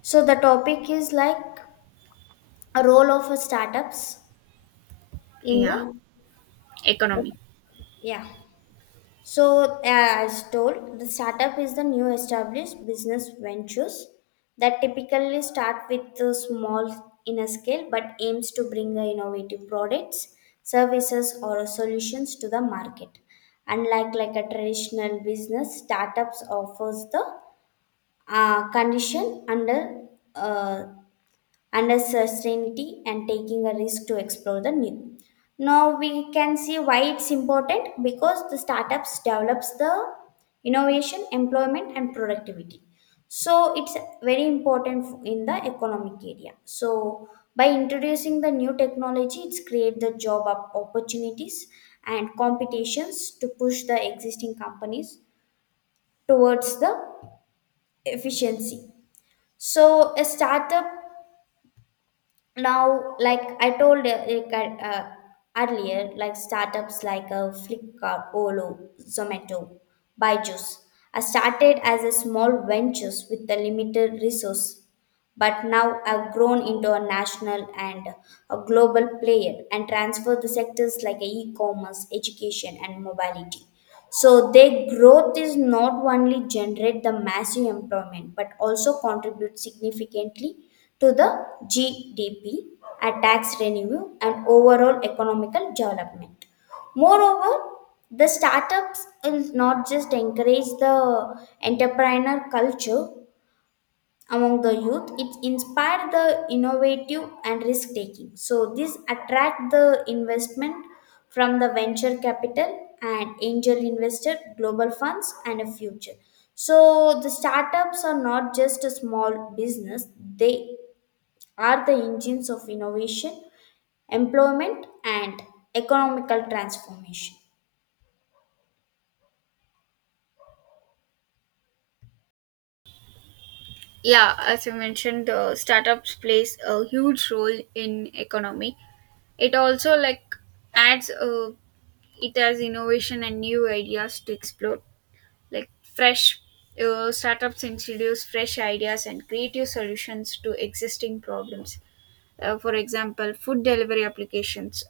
So the topic is like a role of a startups in Yeah, the economy. yeah. So as told, the startup is the new established business ventures that typically start with a small in a scale but aims to bring a innovative products, services or solutions to the market. Unlike like a traditional business, startups offers the condition under uh, under certainty and taking a risk to explore the new. Now we can see why it's important because the startups develops the innovation, employment and productivity. So it's very important in the economic area. So by introducing the new technology, it's create the opportunities and competitions to push the existing companies towards the efficiency. So a startup now like I told earlier like startups like flipkart olo zomato byju's I started as a small ventures with a limited resource but now I've grown into a national and a global player and transferred the sectors like e-commerce education and mobility, so their growth is not only generate the massive employment but also contribute significantly to the GDP, a tax revenue, and overall economical development. Moreover, the startups is not just encourage the entrepreneur culture, among the youth it inspired the innovative and risk taking, so this attract the investment from the venture capital and angel investor global funds and a future. So the startups are not just a small business, they are the engines of innovation, employment and economical transformation. Yeah, as you mentioned, startups plays a huge role in economy. It also like adds, it has innovation and new ideas to explore. Like fresh, startups introduce fresh ideas and creative solutions to existing problems. For example, food delivery applications,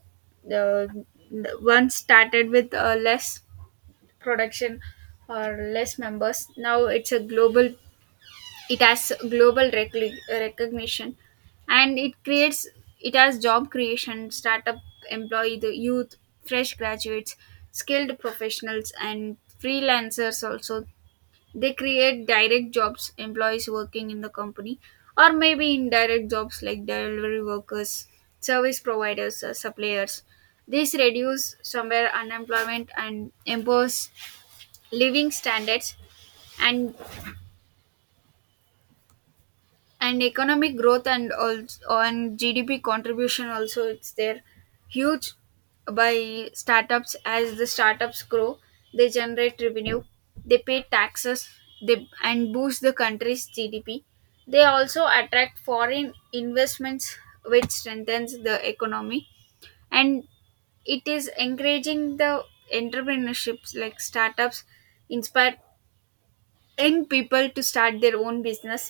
the, the one started with less production, or less members. Now it's a global, it has global recognition. And it has job creation. Startup employee the youth, fresh graduates, skilled professionals, and freelancers also. They create direct jobs, employees working in the company, or maybe indirect jobs like delivery workers, service providers, suppliers. This reduce somewhere unemployment and impose living standards, and and economic growth, and also on GDP contribution also it's there, huge, by startups. As the startups grow, they generate revenue, they pay taxes, they and boost the country's GDP. They also attract foreign investments, which strengthens the economy. And it is encouraging the entrepreneurships, like startups inspire young people to start their own business.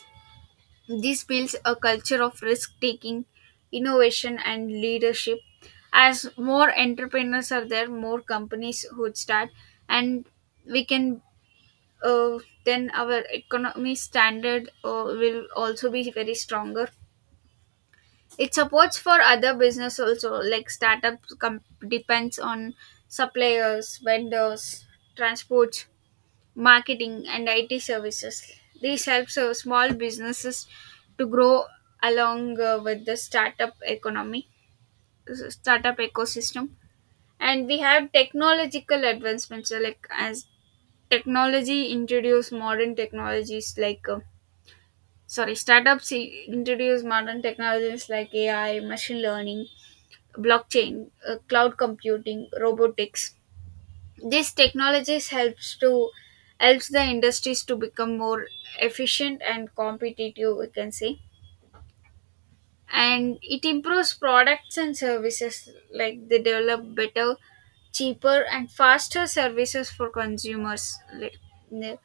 This builds a culture of risk taking, innovation, and leadership. As more entrepreneurs are there, more companies would start, and we can uh, then our economy standard will also be very stronger. It supports for other business also, like startups depends on suppliers, vendors, transports, marketing, and IT services. These helps so small businesses to grow along, with the startup economy, startup ecosystem. And we have technological advancements, like as technology introduce modern technologies like, sorry, startups introduce modern technologies like AI, machine learning, blockchain, cloud computing, robotics. These technologies helps the industries to become more efficient and competitive, we can say. And it improves products and services. Like they develop better, cheaper, and faster services for consumers. Ne-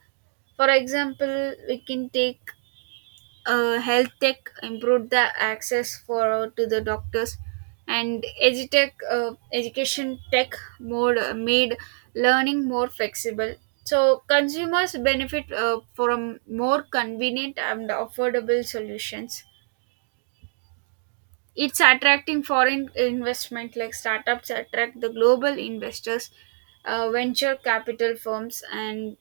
For example, we can take, health tech improved the access for to the doctors, and edutech, education tech mode made learning more flexible, so consumers benefit from more convenient and affordable solutions. It's attracting foreign investment, like startups attract the global investors, venture capital firms, and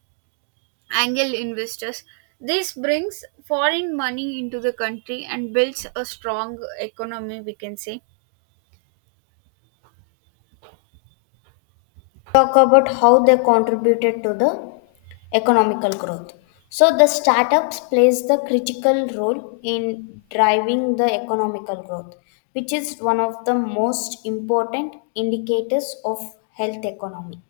angel investors. This brings foreign money into the country and builds a strong economy, we can say. Talk about how they contributed to the economical growth. So the startups plays the critical role in driving the economical growth, which is one of the most important indicators of health economy.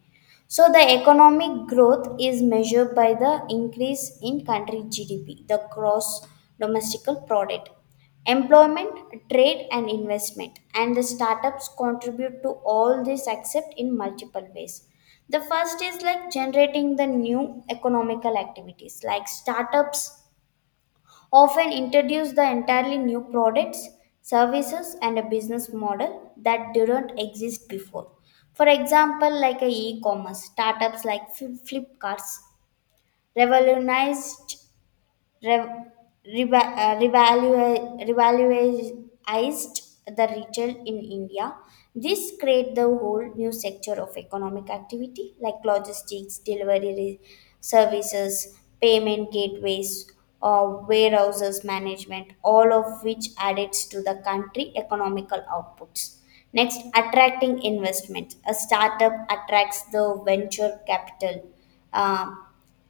So the economic growth is measured by the increase in country GDP, the gross domestical product, employment, trade, and investment, and the startups contribute to all this except in multiple ways. The first is like generating the new economical activities, like startups often introduce the entirely new products, services, and a business model that didn't exist before. For example, like a e-commerce startups like Flipkart's revolutionized rev- revaluated the retail in India. This create the whole new sector of economic activity like logistics, services, payment gateways, or warehouses management, all of which adds to the country economical outputs. Next, attracting investment. A startup attracts the venture capital. Uh,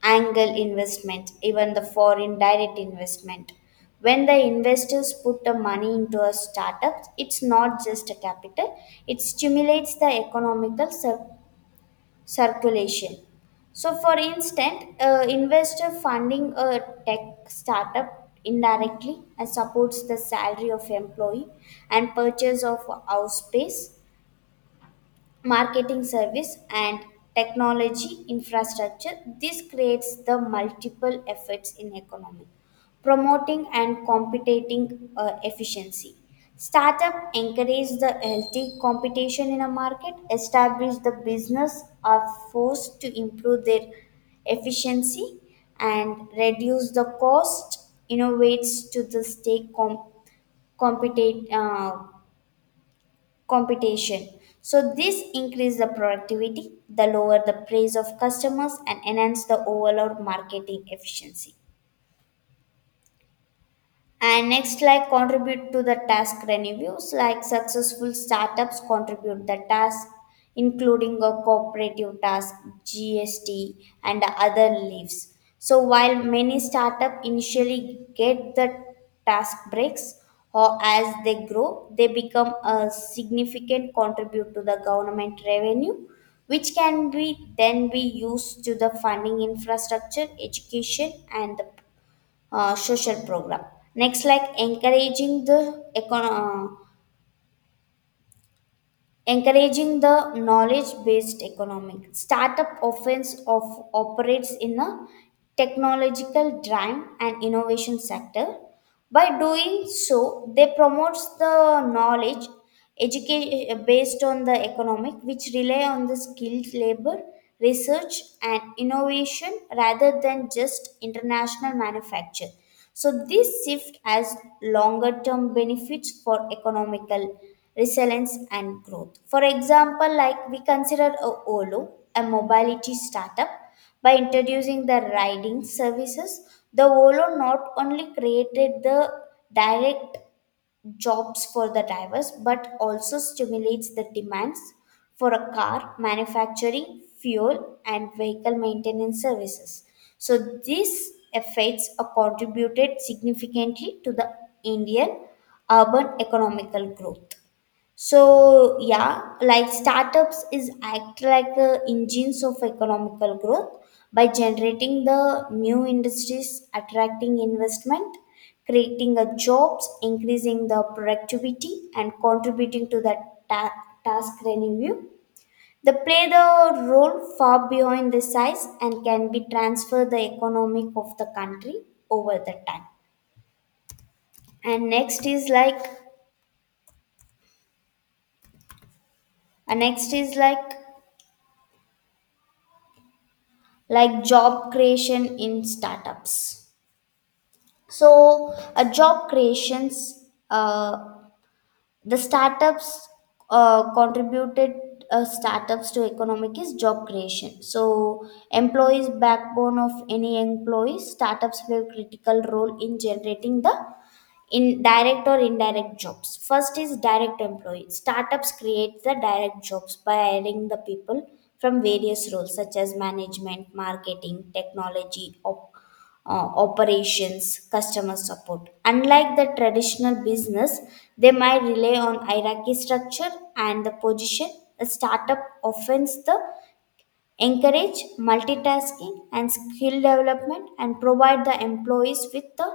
Angle investment, even the foreign direct investment. When the investors put the money into a startup, it's not just a capital, it stimulates the economical circulation. So, for instance, investor funding a tech startup indirectly and supports the salary of employee and purchase of house space, marketing service and technology infrastructure. This creates the multiple effects in economy, promoting and competing efficiency. Startup encourage the healthy competition in a market, establish the business are forced to improve their efficiency and reduce the cost, innovates to the stay competitive competition. So this increase the productivity, the lower the price of customers and enhance the overall marketing efficiency. And next, like contribute to the task reviews, like successful startups contribute the task, including a cooperative task, GST, and other leaves. So while many startup initially get the task breaks, or as they grow, they become a significant contribute to the government revenue, which can be then be used to the funding infrastructure, education, and the social program. Next, like encouraging the knowledge-based economic startup offense of operates in a technological drive and innovation sector. By doing so, they promotes the knowledge education based on the economic, which rely on the skilled labor, research, and innovation rather than just international manufacture. So this shift has longer term benefits for economical resilience and growth. For example, like we consider a Olo, a mobility startup, by introducing the riding services, the Olo not only created the direct jobs for the drivers but also stimulates the demands for a car manufacturing fuel and vehicle maintenance services. So these effects are contributed significantly to the indian urban economical growth. So yeah, like startups is act like engines of economical growth by generating the new industries, attracting investment, creating a jobs, increasing the productivity, and contributing to the ta- task revenue. They play the role far beyond the size and can be transfer the economic of the country over the time. And next is like job creation in startups. So, a job creations, uh, the startups contributed startups to economic is job creation. So, employees backbone of any employees, startups play a critical role in generating the in direct or indirect jobs. First is direct employee. Startups create the direct jobs by hiring the people from various roles such as management, marketing, technology, operations, customer support. Unlike the traditional business, they might rely on hierarchy structure and the position. A startup offers the encourage multitasking and skill development and provide the employees with the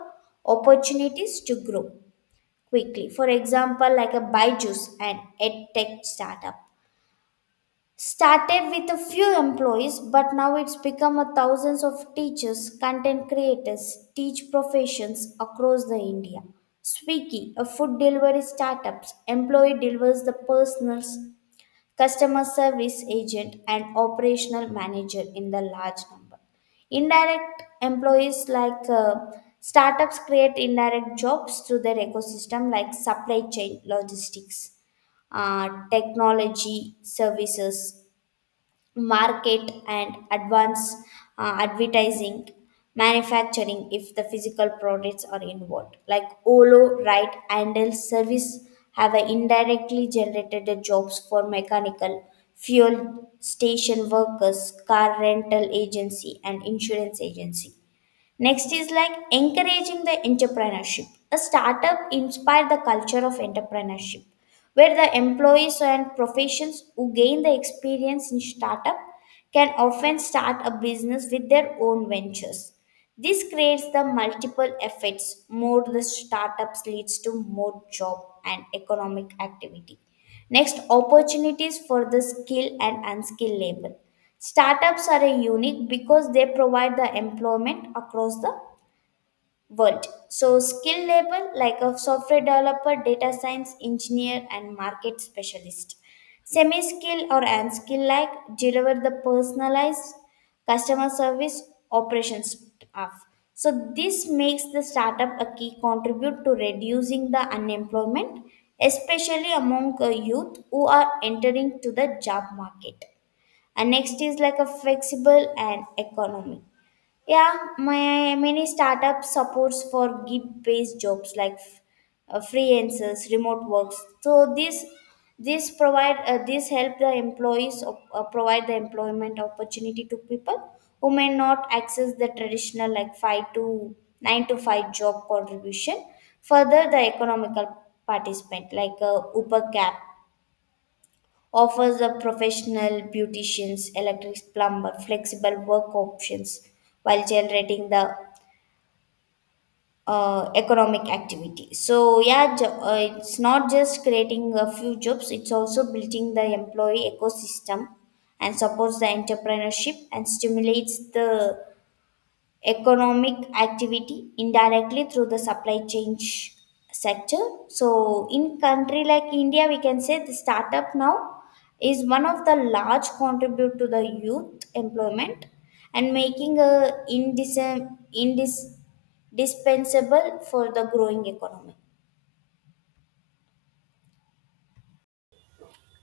opportunities to grow quickly. For example, like a Byju's, an edtech startup. Started with a few employees, but now it's become a thousands of teachers, content creators, teach professions across the India. Swiggy, a food delivery startup, employee delivers the personals customer service agent, and operational manager in the large number. Indirect employees like startups create indirect jobs through their ecosystem like supply chain logistics, technology services, market and advance advertising, manufacturing if the physical products are involved, like olo right handle service have a indirectly generated the jobs for mechanical, fuel station workers, car rental agency and insurance agency. Next is like encouraging the entrepreneurship. A startup inspires the culture of entrepreneurship, where the employees and professions who gain the experience in startup can often start a business with their own ventures. This creates the multiple effects. More the startups leads to more job and economic activity. Next, opportunities for the skilled and unskilled labor. Startups are a unique because they provide the employment across the world. So, skill level like a software developer, data science engineer, and market specialist. Semi skill or unskill like deliver the personalized customer service operations staff. So, this makes the startup a key contribute to reducing the unemployment, especially among youth who are entering to the job market. And next is like a flexible and economic. Yeah, my many startup supports for gig-based jobs like freelancers, remote works. So this provide this help the employees provide the employment opportunity to people who may not access the traditional like five to nine to five job contribution. Further, the economical participant like Uber Cap offers the professional beauticians, electric plumber, flexible work options while generating the economic activity. So yeah, it's not just creating a few jobs; it's also building the employee ecosystem and supports the entrepreneurship and stimulates the economic activity indirectly through the supply chain sector. So in country like india we can say the startup now is one of the large contribute to the youth employment and making a indis- dispensable for the growing economy.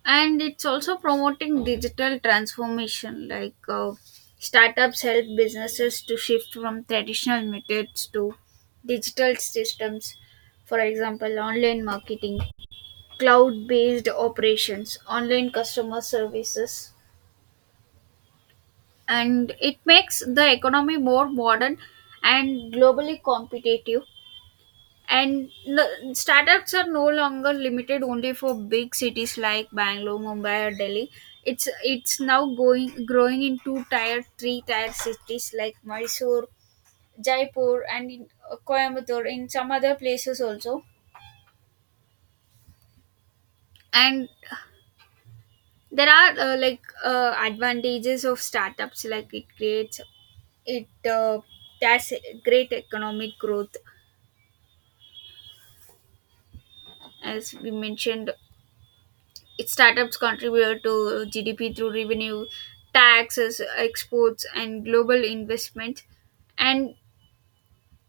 And it's also promoting digital transformation, like, startups help businesses to shift from traditional methods to digital systems, for example, online marketing, cloud based operations, online customer services. And it makes the economy more modern and globally competitive. And the startups are no longer limited only for big cities like Bangalore, Mumbai, or Delhi. It's now going growing into tier three, tier cities like Mysore, Jaipur, and in Coimbatore, in some other places also. And there are, like, advantages of startups, like it creates it that's great economic growth, as we mentioned. Its startups contribute to GDP through revenue, taxes, exports, and global investment. And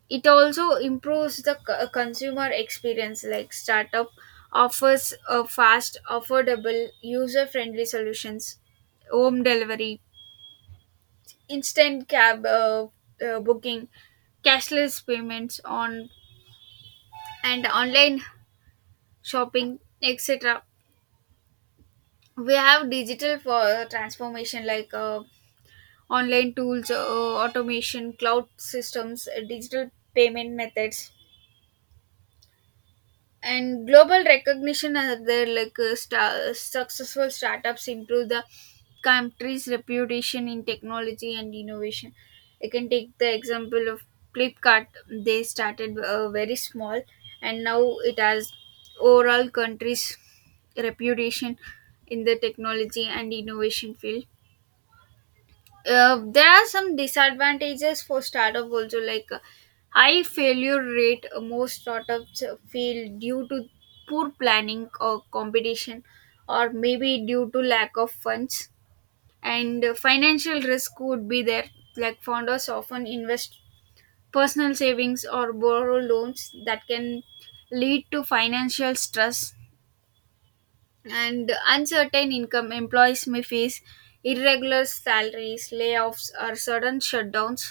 it also improves the consumer experience. Like startup offers a fast, affordable, user-friendly solutions, home delivery, instant cab, booking, cashless payments on and online shopping, etc. We have digital for transformation like. Online tools, automation, cloud systems, digital payment methods, and global recognition are there. Like, successful startups improve the country's reputation in technology and innovation. I can take the example of Flipkart. They started very small, and now it has overall country's reputation in the technology and innovation field. There are some disadvantages for startup also, like, high failure rate. Most startups fail due to poor planning or competition, or maybe due to lack of funds. And financial risk would be there, like founders often invest personal savings or borrow loans that can lead to financial stress. And uncertain income, employees may face irregular salaries, layoffs, or sudden shutdowns.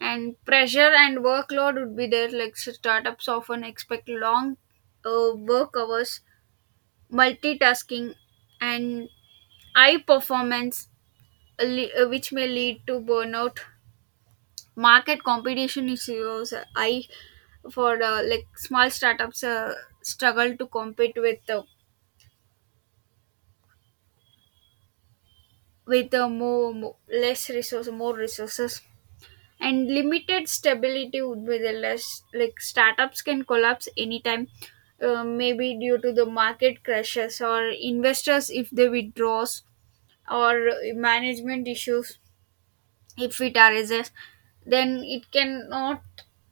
And pressure and workload would be there, like startups often expect long work hours, multitasking, and high performance, which may lead to burnout. Market competition is also high for, like small startups struggle to compete with more, more less resources, more resources. And limited stability would be the less, like startups can collapse anytime, maybe due to the market crashes, or investors if they withdraws, or management issues. If it arises, then it cannot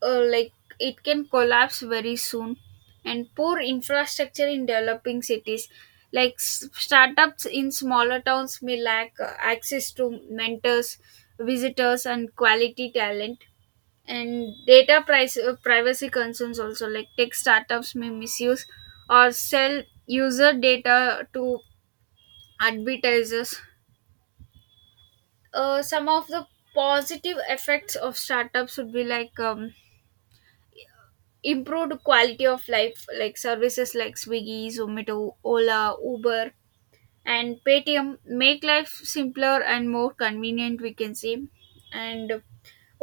like it can collapse very soon. And poor infrastructure in developing cities, like startups in smaller towns may lack access to mentors, visitors, and quality talent. And privacy concerns also, like tech startups may misuse or sell user data to advertisers. Some of the positive effects of startups would be, like, improved quality of life, like services like Swiggy, Zomato, Ola, Uber, and Paytm make life simpler and more convenient, we can say. And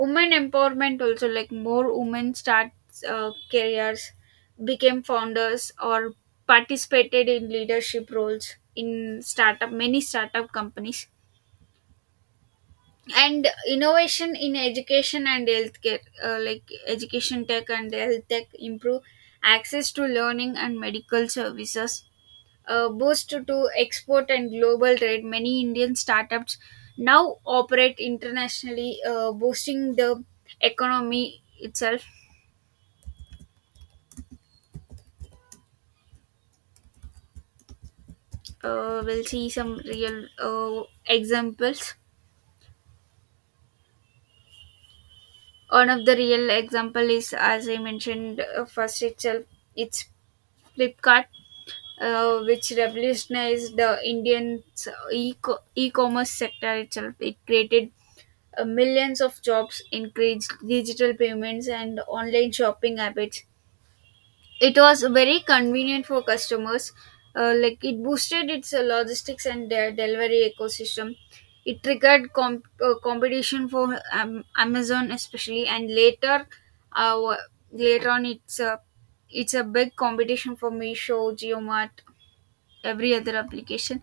women empowerment also, like more women start careers, became founders, or participated in leadership roles in startup, many startup companies. And innovation in education and healthcare, like education tech and health tech improve access to learning and medical services. Boost to export and global trade, many Indian startups now operate internationally, boosting the economy itself. We'll see some real examples. One of the real example is, as I mentioned first itself, it's Flipkart, which revolutionized the Indian e-commerce sector itself. It created millions of jobs, increased digital payments, and online shopping habits. It was very convenient for customers. Like it boosted its logistics and their delivery ecosystem. It triggered competition for Amazon especially, and later, uh, wa- later on, it's a big competition for Meesho, JioMart, every other application,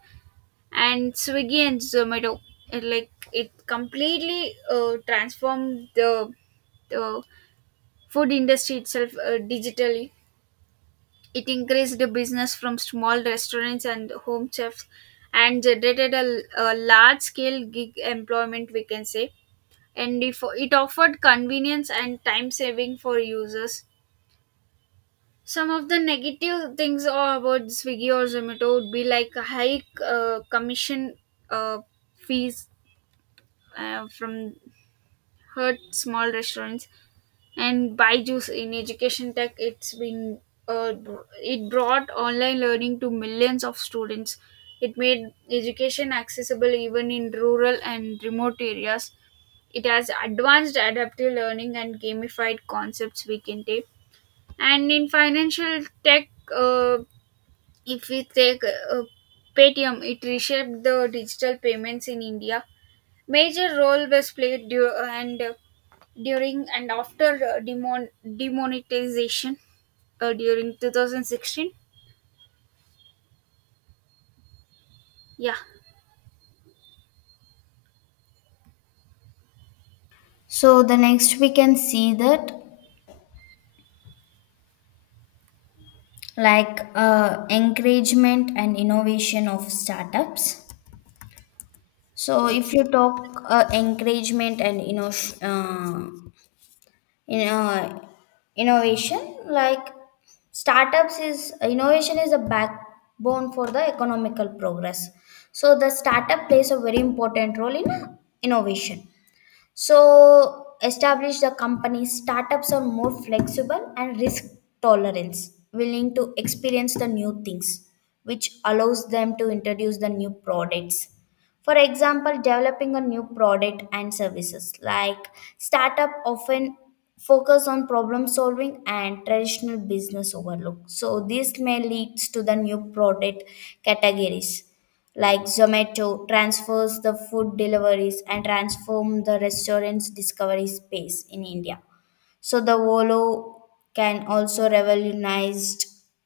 and Swiggy and Zomato. It completely transformed the food industry itself, digitally. It increased business from small restaurants and home chefs, and generated a large scale gig employment, we can say. And if, It offered convenience and time saving for users. Some of the negative things are about Swiggy or Zomato would be, like, high commission uh, fees from, hurt small restaurants. And Byju's in education tech, uh, it brought online learning to millions of students. It made education accessible even in rural and remote areas. It has advanced adaptive learning and gamified concepts, we can take. And in financial tech, uh, if we take Paytm, it reshaped the digital payments in India. Major role was played du- and during and after demonetization during 2016. Yeah. So the next we can see that like encouragement and innovation of startups. So if Yes. you talk encouragement and inno- in, innovation, like startups is innovation is a backbone for the economical progress. So the startup plays a very important role in innovation. So establish the company. Startups are more flexible and risk tolerance, willing to experience the new things, which allows them to introduce the new products. For example, developing a new product and services like startup often focus on problem solving and traditional business overlook. So this may leads to the new product categories like Zomato transfers the food deliveries and transform the restaurant's discovery space in India. So the Volo can also revolutionize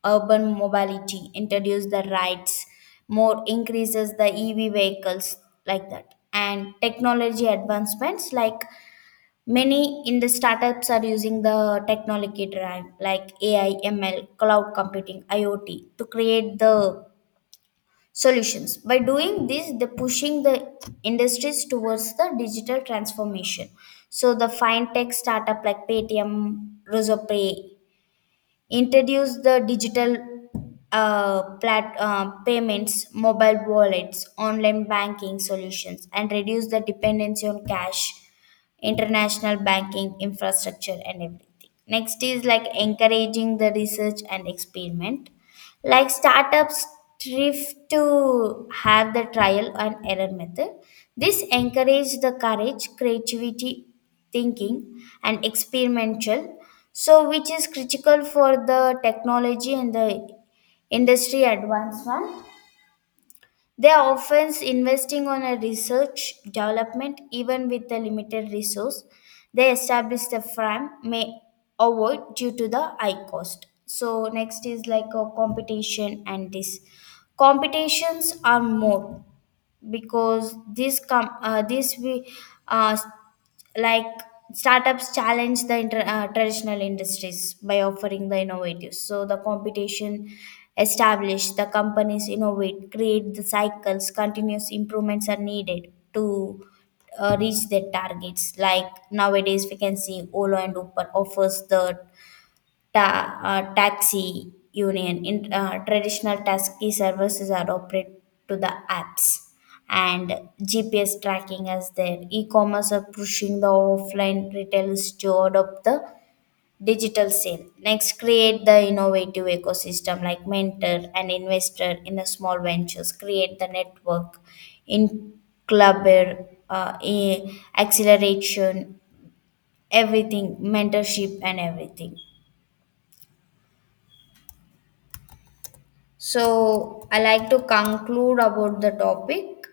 urban mobility, introduce the rides, more increases the EV vehicles like that. And technology advancements like many in the startups are using the technology drive like AI, ML, cloud computing, IoT to create the solutions. By doing this they're pushing the industries towards the digital transformation. So the fintech startup like paytm rozopay introduce the digital payments, mobile wallets, online banking solutions and reduce the dependency on cash international banking infrastructure and everything. Next is like encouraging the research and experiment like startups thrift to have the trial and error method. This encourage the courage creativity thinking and experimental, so which is critical for the technology and the industry advancement. They are often investing on a research development even with a limited resource. They establish the firm may avoid due to the high cost. So next is like a competition and this competitions are more because this com- this we uh, like startups challenge the traditional industries by offering the innovative. So the competition established the companies innovate create the cycles continuous improvements are needed to reach their targets like nowadays we can see olo and uber offers the taxi union in traditional taxi services are operated to the apps and gps tracking as their e-commerce are pushing the offline retailers to adopt the digital sale. Next create the innovative ecosystem like mentor and investor in the small ventures create the network in clubber in acceleration everything mentorship and everything. So I like to conclude about the topic.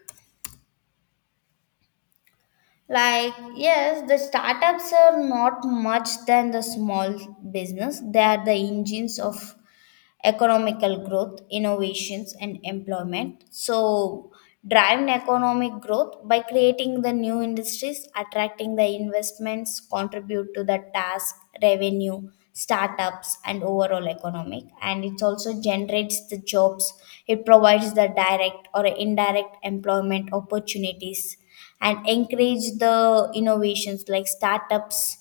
Like, yes, the startups are not much than the small business. They are the engines of economical growth, innovations, and employment. So, driving economic growth by creating the new industries, attracting the investments, contribute to the task, revenue, startups, and overall economic. And it also generates the jobs, it provides the direct or indirect employment opportunities, and encourage the innovations like startups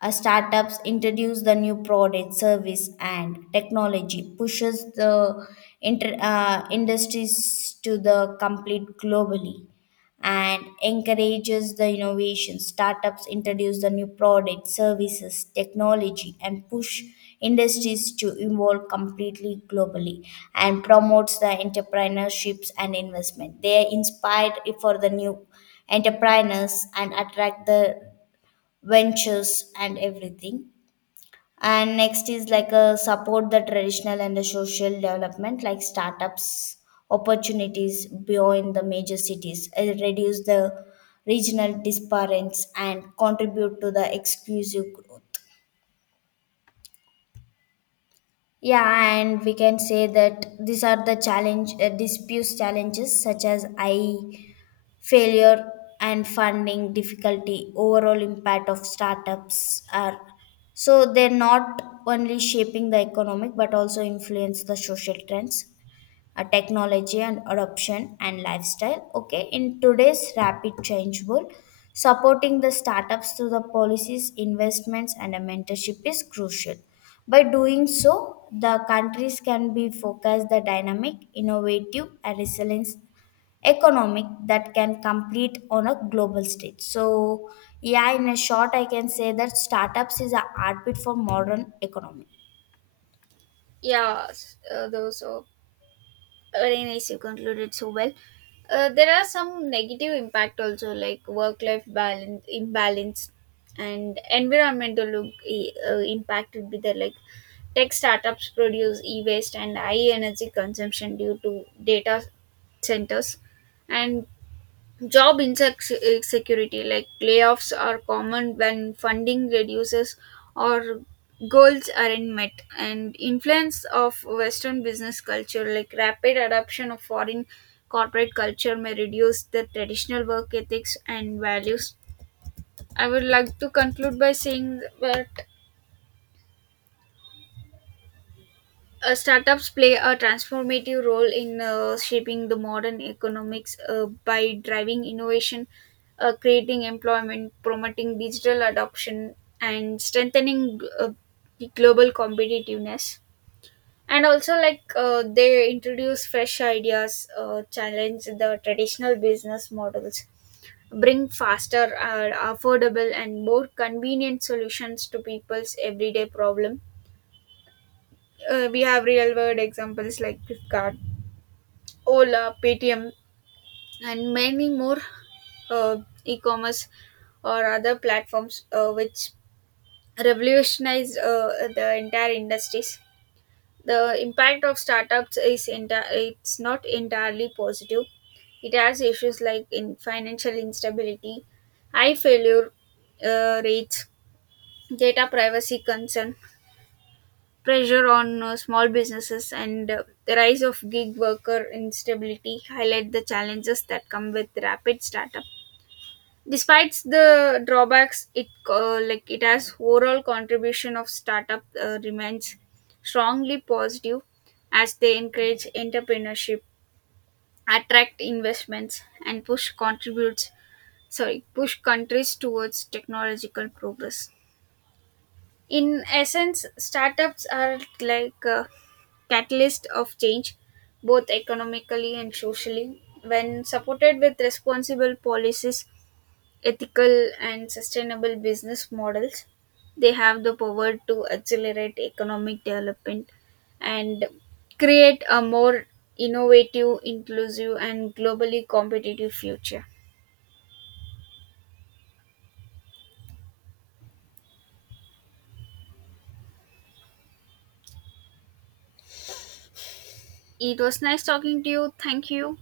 uh, startups introduce the new product, service, and technology, pushes the industries to the complete globally, and encourages the innovation. Startups introduce the new product, services, technology, and push industries to evolve completely globally, and promotes the entrepreneurships and investment. They are inspired for the new entrepreneurs and attract the ventures and everything. And next is like a support the traditional and the social development like startups opportunities beyond the major cities reduce the regional disparities and contribute to the exclusive growth. Yeah, and we can say that these are the challenge disputes challenges such as I. failure and funding difficulty overall impact of startups are, so they're not only shaping the economic but also influence the social trends, technology and adoption and lifestyle. Okay, in today's rapid change world supporting the startups through the policies investments and a mentorship is crucial. By doing so, the countries can be focused the dynamic innovative and resilient economic that can compete on a global stage. So yeah, in a short I can say that startups is a heartbeat for modern economy. Yeah, those are very nice. You concluded so well. There are some negative impact also, like work-life balance imbalance, and impact would be there, like tech startups produce e-waste and high energy consumption due to data centers. And job insecurity, like layoffs, are common when funding reduces or goals aren't met. And influence of Western business culture, like rapid adoption of foreign corporate culture, may reduce the traditional work ethics and values. I would like to conclude by saying that. Startups play a transformative role in shaping the modern economics, by driving innovation, creating employment, promoting digital adoption, and strengthening the global competitiveness. And also, like, they introduce fresh ideas, challenge the traditional business models, bring faster, affordable, and more convenient solutions to people's everyday problem. We have real world examples like Flipkart, Ola, Paytm, and many more uh, e-commerce or other platforms, which revolutionize the entire industries. The impact of startups is it's not entirely positive. It has issues like in financial instability, high failure rates, data privacy concern, pressure on small businesses, and, the rise of gig worker instability highlight the challenges that come with rapid startup. Despite the drawbacks, it has overall contribution of startup, remains strongly positive, as they encourage entrepreneurship, attract investments, and push contributes sorry push countries towards technological progress. In essence, startups are like a catalyst of change, both economically and socially. When supported with responsible policies, ethical and sustainable business models, they have the power to accelerate economic development and create a more innovative, inclusive, and globally competitive future. It was nice talking to you. Thank you.